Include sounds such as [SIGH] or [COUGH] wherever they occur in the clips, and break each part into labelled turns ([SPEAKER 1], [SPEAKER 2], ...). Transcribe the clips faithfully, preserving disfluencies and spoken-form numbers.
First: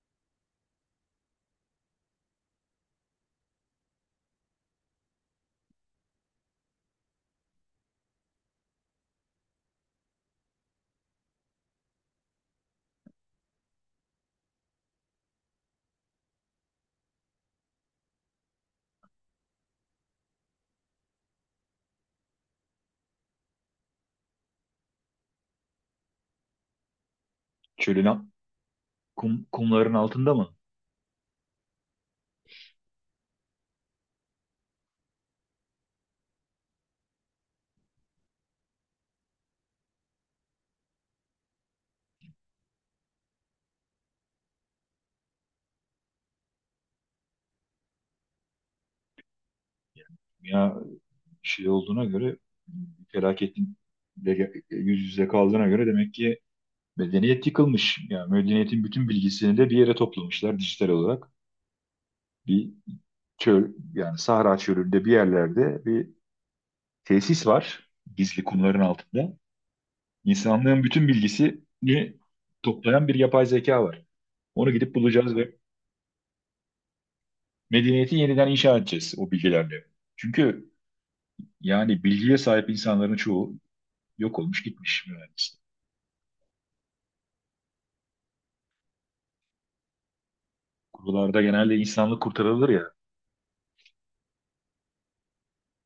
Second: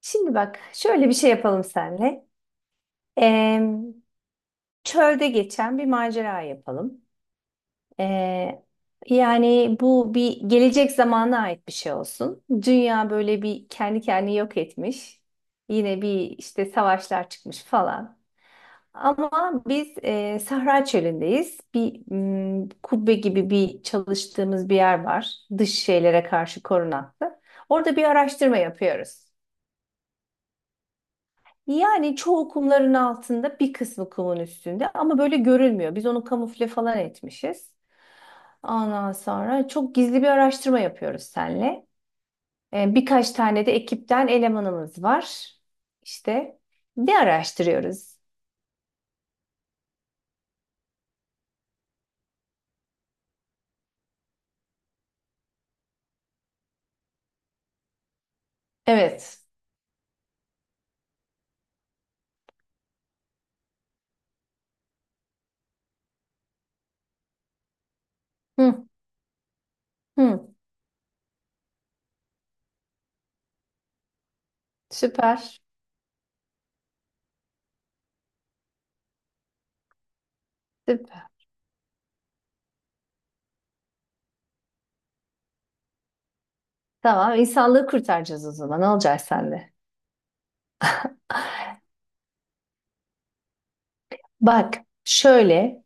[SPEAKER 1] Şimdi bak şöyle bir şey yapalım senle. Eee, Çölde geçen bir macera yapalım. Eee, Yani bu bir gelecek zamana ait bir şey olsun. Dünya böyle bir kendi kendini yok etmiş. Yine bir işte savaşlar çıkmış falan. Ama biz eee, Sahra Çölü'ndeyiz. Bir mm, kubbe gibi bir çalıştığımız bir yer var. Dış şeylere karşı korunaklı. Orada
[SPEAKER 2] Çölün
[SPEAKER 1] bir
[SPEAKER 2] a-
[SPEAKER 1] araştırma yapıyoruz.
[SPEAKER 2] kum, kumların altında mı?
[SPEAKER 1] Yani çoğu kumların altında bir kısmı kumun üstünde ama böyle görülmüyor. Biz onu kamufle falan etmişiz. Ondan sonra çok gizli bir araştırma yapıyoruz seninle. Ee, birkaç tane de ekipten elemanımız var. İşte ne araştırıyoruz?
[SPEAKER 2] Ya şey olduğuna göre felaketin de ge- yüz yüze kaldığına göre demek ki medeniyet yıkılmış. Yani medeniyetin bütün
[SPEAKER 1] Evet.
[SPEAKER 2] bilgisini de bir yere toplamışlar dijital olarak. Bir çöl, yani Sahra çölünde bir yerlerde bir tesis var, gizli, kumların
[SPEAKER 1] Hı,
[SPEAKER 2] altında.
[SPEAKER 1] hı.
[SPEAKER 2] İnsanlığın bütün bilgisini toplayan bir yapay zeka var. Onu gidip bulacağız ve
[SPEAKER 1] Süper.
[SPEAKER 2] medeniyeti yeniden inşa edeceğiz o bilgilerle. Çünkü
[SPEAKER 1] Süper.
[SPEAKER 2] yani bilgiye sahip insanların çoğu yok olmuş, gitmiş mühendislik.
[SPEAKER 1] Tamam, insanlığı kurtaracağız o zaman. Ne olacak sende?
[SPEAKER 2] Kurullarda genelde insanlık kurtarılır ya.
[SPEAKER 1] Bak şöyle.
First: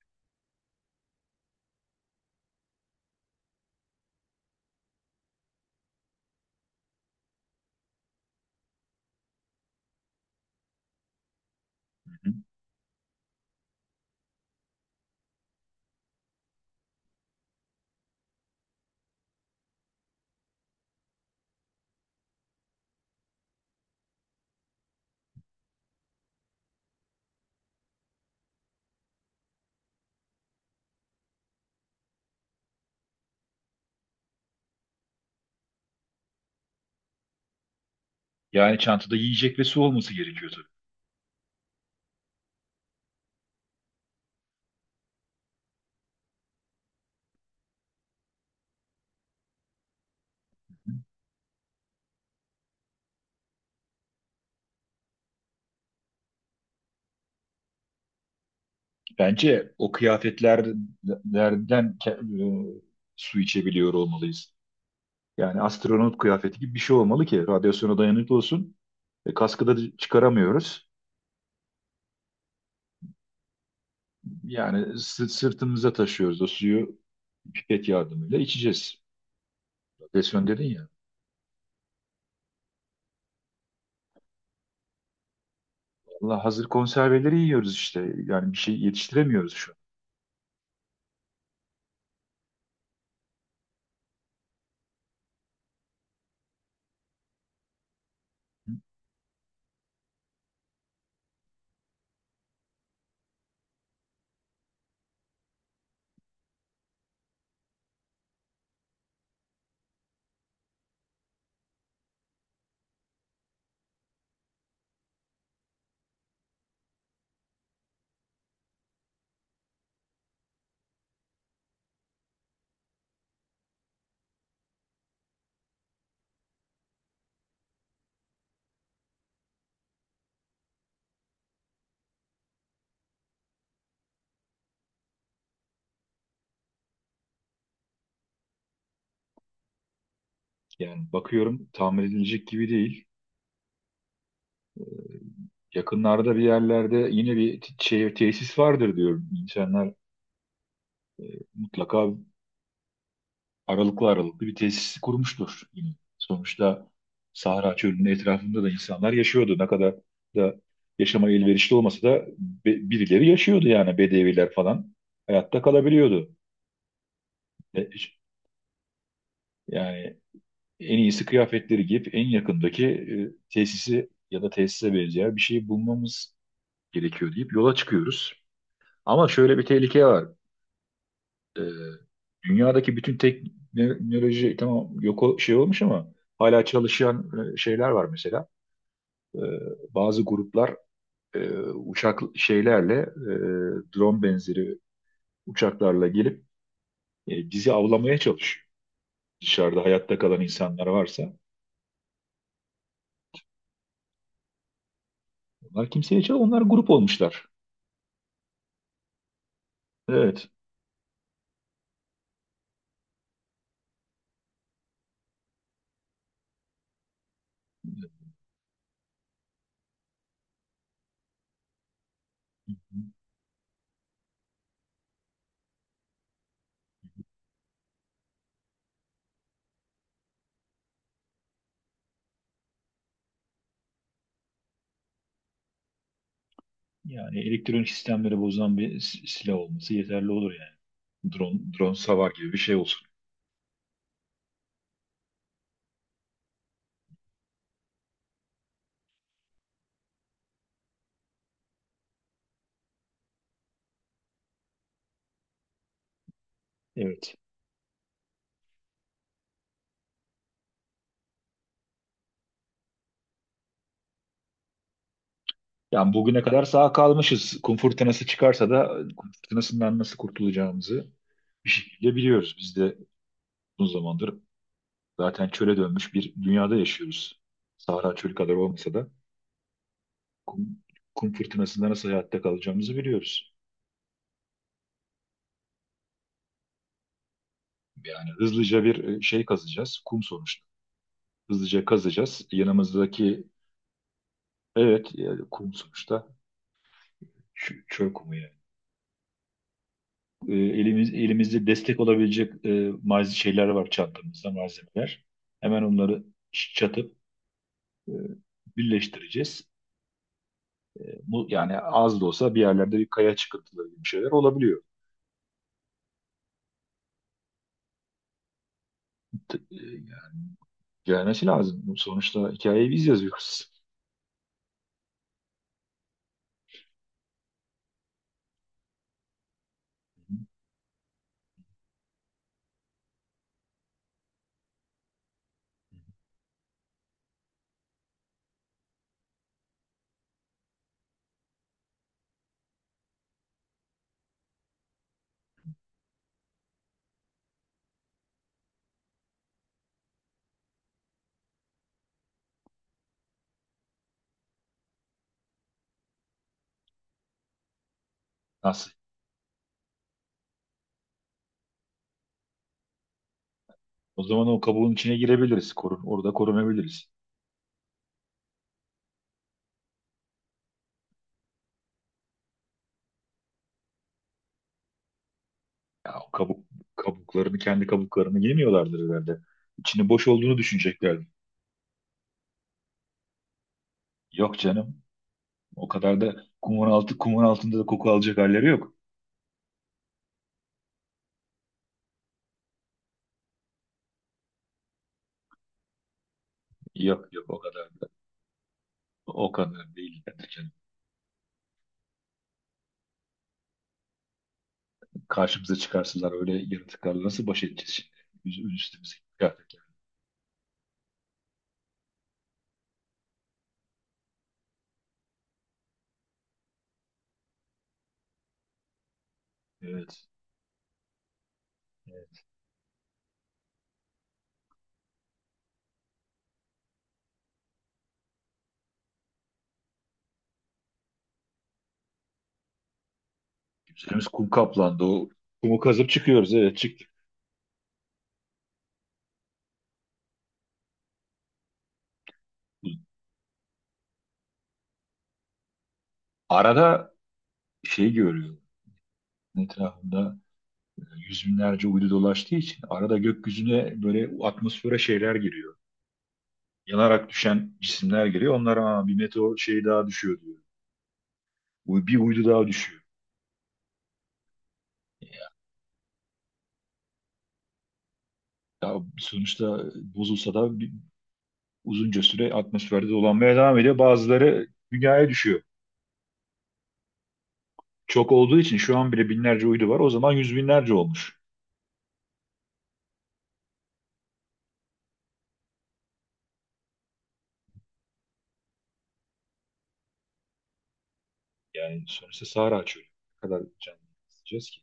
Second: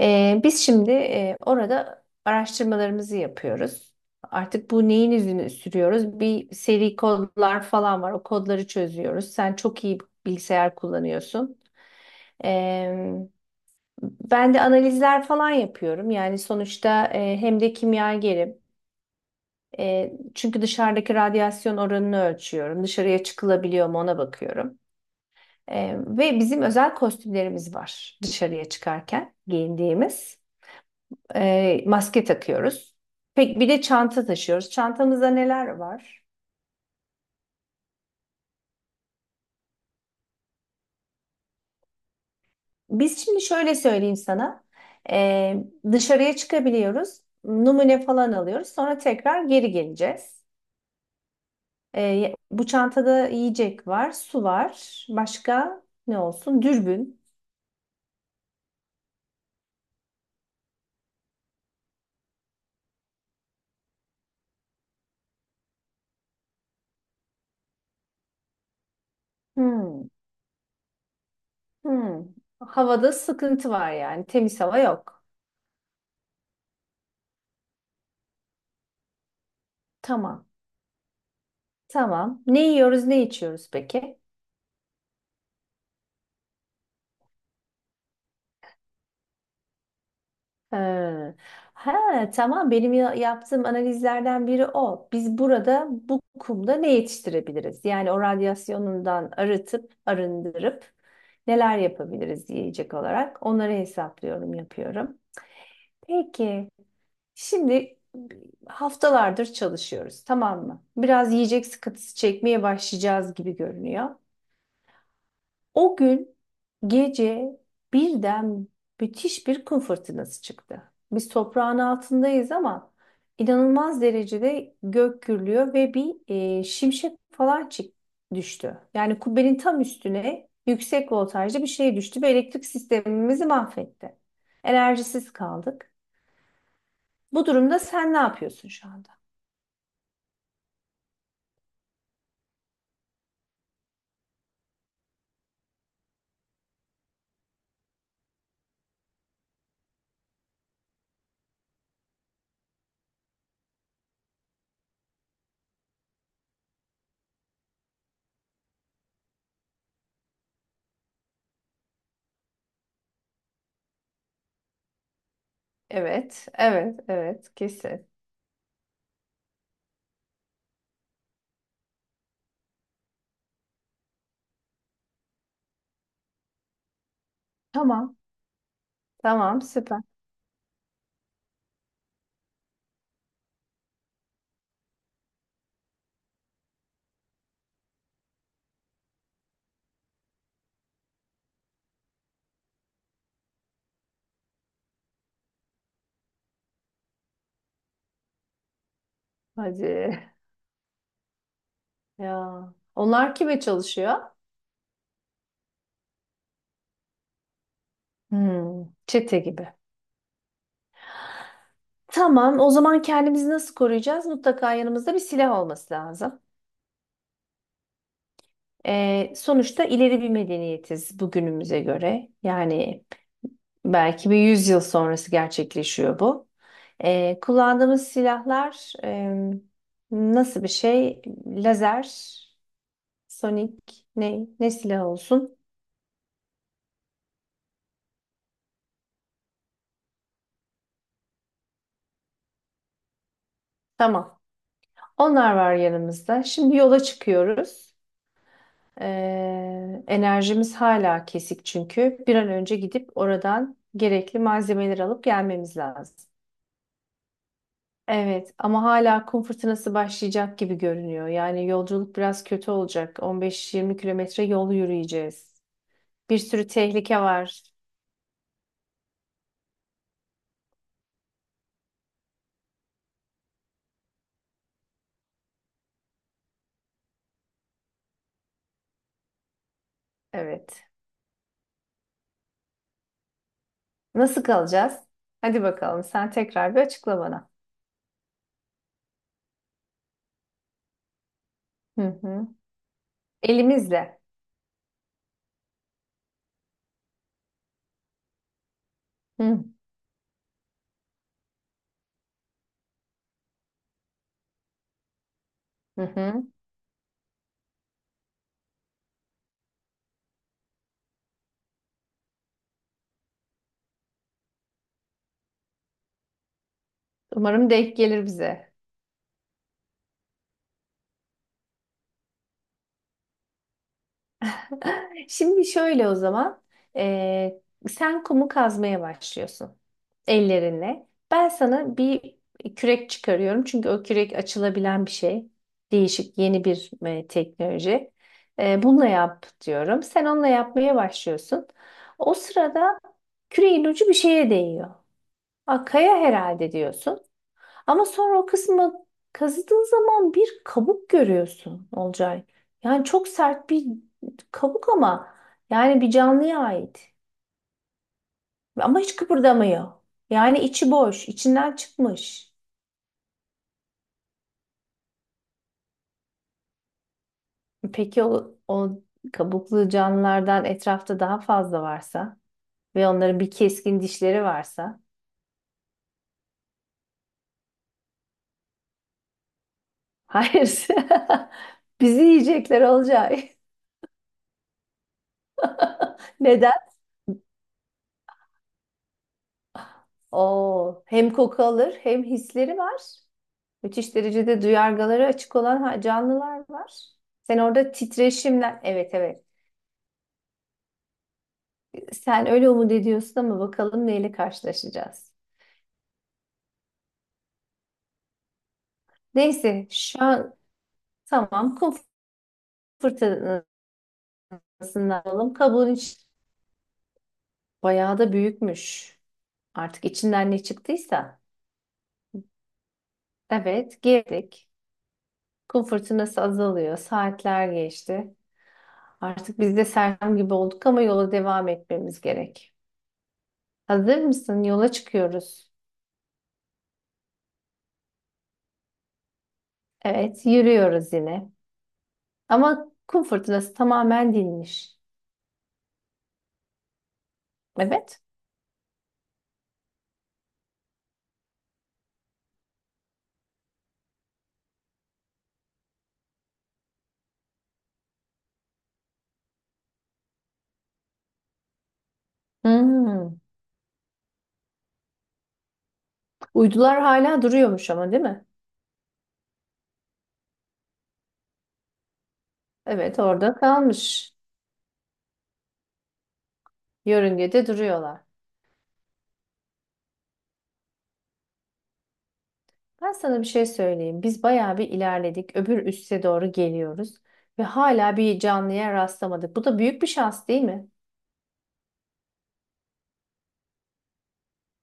[SPEAKER 1] Ee, biz şimdi e, orada araştırmalarımızı yapıyoruz. Artık bu neyin izini sürüyoruz? Bir seri kodlar falan var. O kodları çözüyoruz. Sen çok iyi bilgisayar kullanıyorsun.
[SPEAKER 2] Hı hı.
[SPEAKER 1] Ee, Ben de analizler falan yapıyorum. Yani sonuçta e, hem de kimyagerim. E, çünkü dışarıdaki radyasyon oranını ölçüyorum. Dışarıya çıkılabiliyor mu ona bakıyorum. E, ve bizim özel kostümlerimiz var dışarıya çıkarken giyindiğimiz. E, maske takıyoruz. Pek bir de çanta taşıyoruz. Çantamızda neler var?
[SPEAKER 2] Yani çantada yiyecek ve su olması gerekiyor tabii.
[SPEAKER 1] Biz şimdi şöyle söyleyeyim sana. E, Dışarıya çıkabiliyoruz. Numune falan alıyoruz. Sonra tekrar geri geleceğiz. E, bu çantada yiyecek var, su var. Başka ne olsun? Dürbün.
[SPEAKER 2] Bence o kıyafetlerden ke- e, su içebiliyor olmalıyız. Yani astronot kıyafeti gibi bir şey olmalı ki radyasyona dayanıklı olsun. E, kaskı da
[SPEAKER 1] Hmm,
[SPEAKER 2] çıkaramıyoruz.
[SPEAKER 1] hmm. Havada sıkıntı var yani. Temiz hava
[SPEAKER 2] Yani
[SPEAKER 1] yok.
[SPEAKER 2] sı- sırtımıza taşıyoruz o suyu, pipet yardımıyla içeceğiz. Radyasyon
[SPEAKER 1] Tamam.
[SPEAKER 2] dedin ya.
[SPEAKER 1] Tamam. Ne yiyoruz, ne içiyoruz peki?
[SPEAKER 2] Vallahi hazır konserveleri yiyoruz işte. Yani bir şey yetiştiremiyoruz şu an.
[SPEAKER 1] Ha, ha, tamam benim ya- yaptığım analizlerden biri o. Biz burada bu kumda ne yetiştirebiliriz? Yani o radyasyonundan arıtıp arındırıp neler yapabiliriz yiyecek olarak onları hesaplıyorum, yapıyorum. Peki şimdi haftalardır çalışıyoruz, tamam mı? Biraz yiyecek sıkıntısı çekmeye başlayacağız gibi görünüyor. O gün gece birden müthiş bir kum fırtınası çıktı. Biz toprağın altındayız ama inanılmaz derecede gök gürlüyor ve bir e, şimşek falan çık düştü. Yani kubbenin tam üstüne yüksek voltajlı bir şey düştü ve elektrik sistemimizi mahvetti. Enerjisiz kaldık. Bu durumda sen ne yapıyorsun şu anda?
[SPEAKER 2] Yani bakıyorum, tamir edilecek gibi değil. Yakınlarda bir yerlerde yine bir t- şey, tesis vardır diyorum. İnsanlar mutlaka aralıklı aralıklı bir tesis kurmuştur yine. Sonuçta Sahra Çölü'nün etrafında da insanlar yaşıyordu. Ne kadar da yaşama elverişli olmasa da be- birileri yaşıyordu, yani bedeviler falan. Hayatta kalabiliyordu.
[SPEAKER 1] Evet, evet, evet,
[SPEAKER 2] E,
[SPEAKER 1] kesin.
[SPEAKER 2] Yani en iyisi kıyafetleri giyip en yakındaki e, tesisi ya da tesise benzeyen bir şeyi bulmamız gerekiyor deyip yola
[SPEAKER 1] Tamam,
[SPEAKER 2] çıkıyoruz. Ama şöyle
[SPEAKER 1] tamam,
[SPEAKER 2] bir
[SPEAKER 1] süper.
[SPEAKER 2] tehlike var. Ee, Dünyadaki bütün teknoloji, tamam, yok o- şey olmuş ama hala çalışan e, şeyler var mesela. Ee, Bazı gruplar e, uçak şeylerle e, drone benzeri uçaklarla gelip e, bizi avlamaya çalışıyor. Dışarıda
[SPEAKER 1] Hadi.
[SPEAKER 2] hayatta kalan insanlar varsa
[SPEAKER 1] Ya, onlar kime çalışıyor?
[SPEAKER 2] onlar kimseye çal onlar grup olmuşlar.
[SPEAKER 1] Hmm, çete gibi.
[SPEAKER 2] Evet.
[SPEAKER 1] Tamam, o zaman kendimizi nasıl koruyacağız? Mutlaka yanımızda bir silah olması lazım. Ee, sonuçta ileri bir medeniyetiz bugünümüze göre. Yani belki bir yüz yıl sonrası gerçekleşiyor bu. Ee, kullandığımız silahlar e, nasıl bir şey? Lazer, sonik, ne, ne silah olsun?
[SPEAKER 2] Yani elektronik sistemleri bozan bir s- silah olması yeterli olur yani. Drone, drone savar gibi bir şey olsun.
[SPEAKER 1] Tamam. Onlar var yanımızda. Şimdi yola çıkıyoruz. Ee, enerjimiz hala kesik çünkü. Bir an önce gidip oradan gerekli malzemeleri alıp gelmemiz lazım.
[SPEAKER 2] Evet.
[SPEAKER 1] Evet ama hala kum fırtınası başlayacak gibi görünüyor. Yani yolculuk biraz kötü olacak. on beş yirmi kilometre yol yürüyeceğiz.
[SPEAKER 2] Yani
[SPEAKER 1] Bir
[SPEAKER 2] bugüne kadar
[SPEAKER 1] sürü
[SPEAKER 2] sağ
[SPEAKER 1] tehlike
[SPEAKER 2] kalmışız.
[SPEAKER 1] var.
[SPEAKER 2] Kum fırtınası çıkarsa da kum fırtınasından nasıl kurtulacağımızı bir şekilde biliyoruz. Biz de uzun zamandır zaten çöle dönmüş bir dünyada yaşıyoruz. Sahra çölü kadar olmasa da kum,
[SPEAKER 1] Evet.
[SPEAKER 2] kum fırtınasında nasıl hayatta kalacağımızı biliyoruz.
[SPEAKER 1] Nasıl kalacağız? Hadi bakalım sen tekrar bir açıkla bana.
[SPEAKER 2] Yani hızlıca bir e, şey kazacağız. Kum sonuçta. Hızlıca
[SPEAKER 1] Hı
[SPEAKER 2] kazacağız.
[SPEAKER 1] hı.
[SPEAKER 2] Yanımızdaki,
[SPEAKER 1] Elimizle.
[SPEAKER 2] evet, yani kum sonuçta. Ç- Çöl kumu yani.
[SPEAKER 1] Hı
[SPEAKER 2] E, elimiz, elimizde destek olabilecek e, malzeme şeyler var, çantamızda malzemeler. Hemen
[SPEAKER 1] hı.
[SPEAKER 2] onları
[SPEAKER 1] Hı.
[SPEAKER 2] çatıp e, birleştireceğiz. E, bu yani az da olsa bir yerlerde bir kaya çıkıntıları gibi şeyler olabiliyor.
[SPEAKER 1] Umarım denk gelir bize.
[SPEAKER 2] T- e, Gelmesi lazım. Bu, sonuçta hikayeyi biz yazıyoruz.
[SPEAKER 1] [LAUGHS] Şimdi şöyle o zaman. Ee, Sen kumu kazmaya başlıyorsun ellerinle. Ben sana bir kürek çıkarıyorum. Çünkü o kürek açılabilen bir şey. Değişik yeni bir e, teknoloji. Ee, bununla yap diyorum. Sen onunla yapmaya başlıyorsun. O sırada küreğin ucu bir şeye değiyor. Aa, kaya herhalde diyorsun. Ama sonra o kısmı kazıdığın zaman bir kabuk görüyorsun Olcay. Yani çok sert bir kabuk ama yani bir canlıya ait.
[SPEAKER 2] Nasıl?
[SPEAKER 1] Ama hiç kıpırdamıyor. Yani içi boş, içinden çıkmış.
[SPEAKER 2] O zaman o kabuğun içine girebiliriz. Korun, orada korunabiliriz.
[SPEAKER 1] Peki o, o kabuklu canlılardan etrafta daha fazla varsa ve onların bir keskin dişleri varsa?
[SPEAKER 2] Ya o kabuk, kabuklarını, kendi kabuklarını yemiyorlardır herhalde. İçinin boş olduğunu
[SPEAKER 1] Hayır.
[SPEAKER 2] düşünecekler.
[SPEAKER 1] [LAUGHS] Bizi yiyecekler Olcay.
[SPEAKER 2] Yok canım. O kadar da
[SPEAKER 1] [LAUGHS] Neden?
[SPEAKER 2] kumun altı kumun altında da koku alacak halleri yok.
[SPEAKER 1] Oo, hem koku alır hem hisleri var. Müthiş derecede duyargaları açık olan ha- canlılar var.
[SPEAKER 2] Yok yok, o
[SPEAKER 1] Sen
[SPEAKER 2] kadar
[SPEAKER 1] orada
[SPEAKER 2] da.
[SPEAKER 1] titreşimden, evet evet,
[SPEAKER 2] O kadar değil. Yani canım.
[SPEAKER 1] sen öyle umut ediyorsun ama bakalım neyle karşılaşacağız.
[SPEAKER 2] Karşımıza çıkarsalar öyle yaratıklarla nasıl baş edeceğiz şimdi? Üz- Üstümüze geldik.
[SPEAKER 1] Neyse şu an tamam, kum fırtınasından alalım. Kabuğun iç bayağı da büyükmüş. Artık
[SPEAKER 2] Evet,
[SPEAKER 1] içinden ne çıktıysa.
[SPEAKER 2] evet.
[SPEAKER 1] Evet, girdik. Kum fırtınası azalıyor. Saatler geçti. Artık biz de sersem gibi olduk ama yola devam etmemiz gerek. Hazır
[SPEAKER 2] Üstümüz kum
[SPEAKER 1] mısın? Yola
[SPEAKER 2] kaplandı. O
[SPEAKER 1] çıkıyoruz.
[SPEAKER 2] kumu kazıp çıkıyoruz. Evet, çıktık.
[SPEAKER 1] Evet, yürüyoruz yine. Ama kum fırtınası tamamen dinmiş.
[SPEAKER 2] Arada şey
[SPEAKER 1] Evet.
[SPEAKER 2] görüyorum. Etrafında yüz binlerce uydu dolaştığı için arada gökyüzüne, böyle atmosfere şeyler giriyor. Yanarak düşen cisimler giriyor. Onlara "Aa, bir meteor şeyi daha düşüyor" diyor. Uy- Bir uydu daha düşüyor.
[SPEAKER 1] Hmm. Uydular hala duruyormuş ama, değil mi?
[SPEAKER 2] Ya sonuçta bozulsa da bir- uzunca süre atmosferde
[SPEAKER 1] Evet, orada
[SPEAKER 2] dolanmaya devam ediyor.
[SPEAKER 1] kalmış.
[SPEAKER 2] Bazıları dünyaya düşüyor.
[SPEAKER 1] Yörüngede duruyorlar.
[SPEAKER 2] Çok olduğu için şu an bile binlerce uydu var. O zaman yüz binlerce olmuş.
[SPEAKER 1] Ben sana bir şey söyleyeyim. Biz bayağı bir ilerledik. Öbür üste doğru geliyoruz. Ve hala bir canlıya rastlamadık. Bu da büyük bir şans, değil mi?
[SPEAKER 2] Yani sonuçta Sahra çölü. Ne kadar canlı isteyeceğiz ki?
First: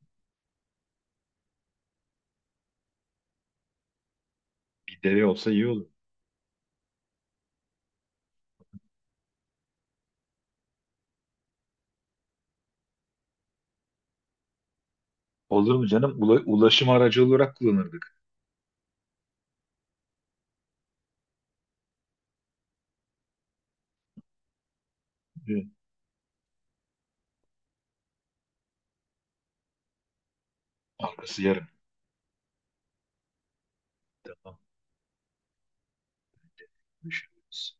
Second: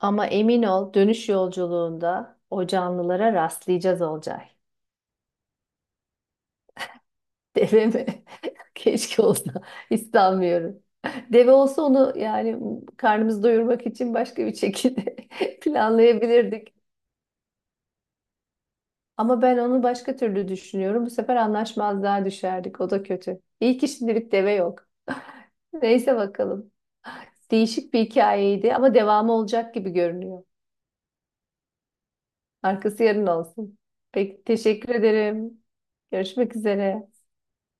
[SPEAKER 1] Ama emin ol, dönüş yolculuğunda o canlılara rastlayacağız Olcay.
[SPEAKER 2] Bir deve olsa iyi olur.
[SPEAKER 1] Deve mi? [LAUGHS] Keşke olsa. İstemiyorum. Deve olsa onu yani karnımızı doyurmak için başka bir şekilde [LAUGHS]
[SPEAKER 2] Olur mu canım? Ula-
[SPEAKER 1] planlayabilirdik.
[SPEAKER 2] ulaşım aracı olarak kullanırdık.
[SPEAKER 1] Ama ben onu başka türlü düşünüyorum. Bu sefer anlaşmazlığa düşerdik. O da kötü. İyi ki şimdilik deve yok.
[SPEAKER 2] Evet.
[SPEAKER 1] [LAUGHS] Neyse bakalım. Değişik bir hikayeydi ama devamı olacak gibi görünüyor.
[SPEAKER 2] Arkası yarım.
[SPEAKER 1] Arkası yarın olsun. Peki,
[SPEAKER 2] Tamam.
[SPEAKER 1] teşekkür ederim. Görüşmek üzere.
[SPEAKER 2] Düşünürüz.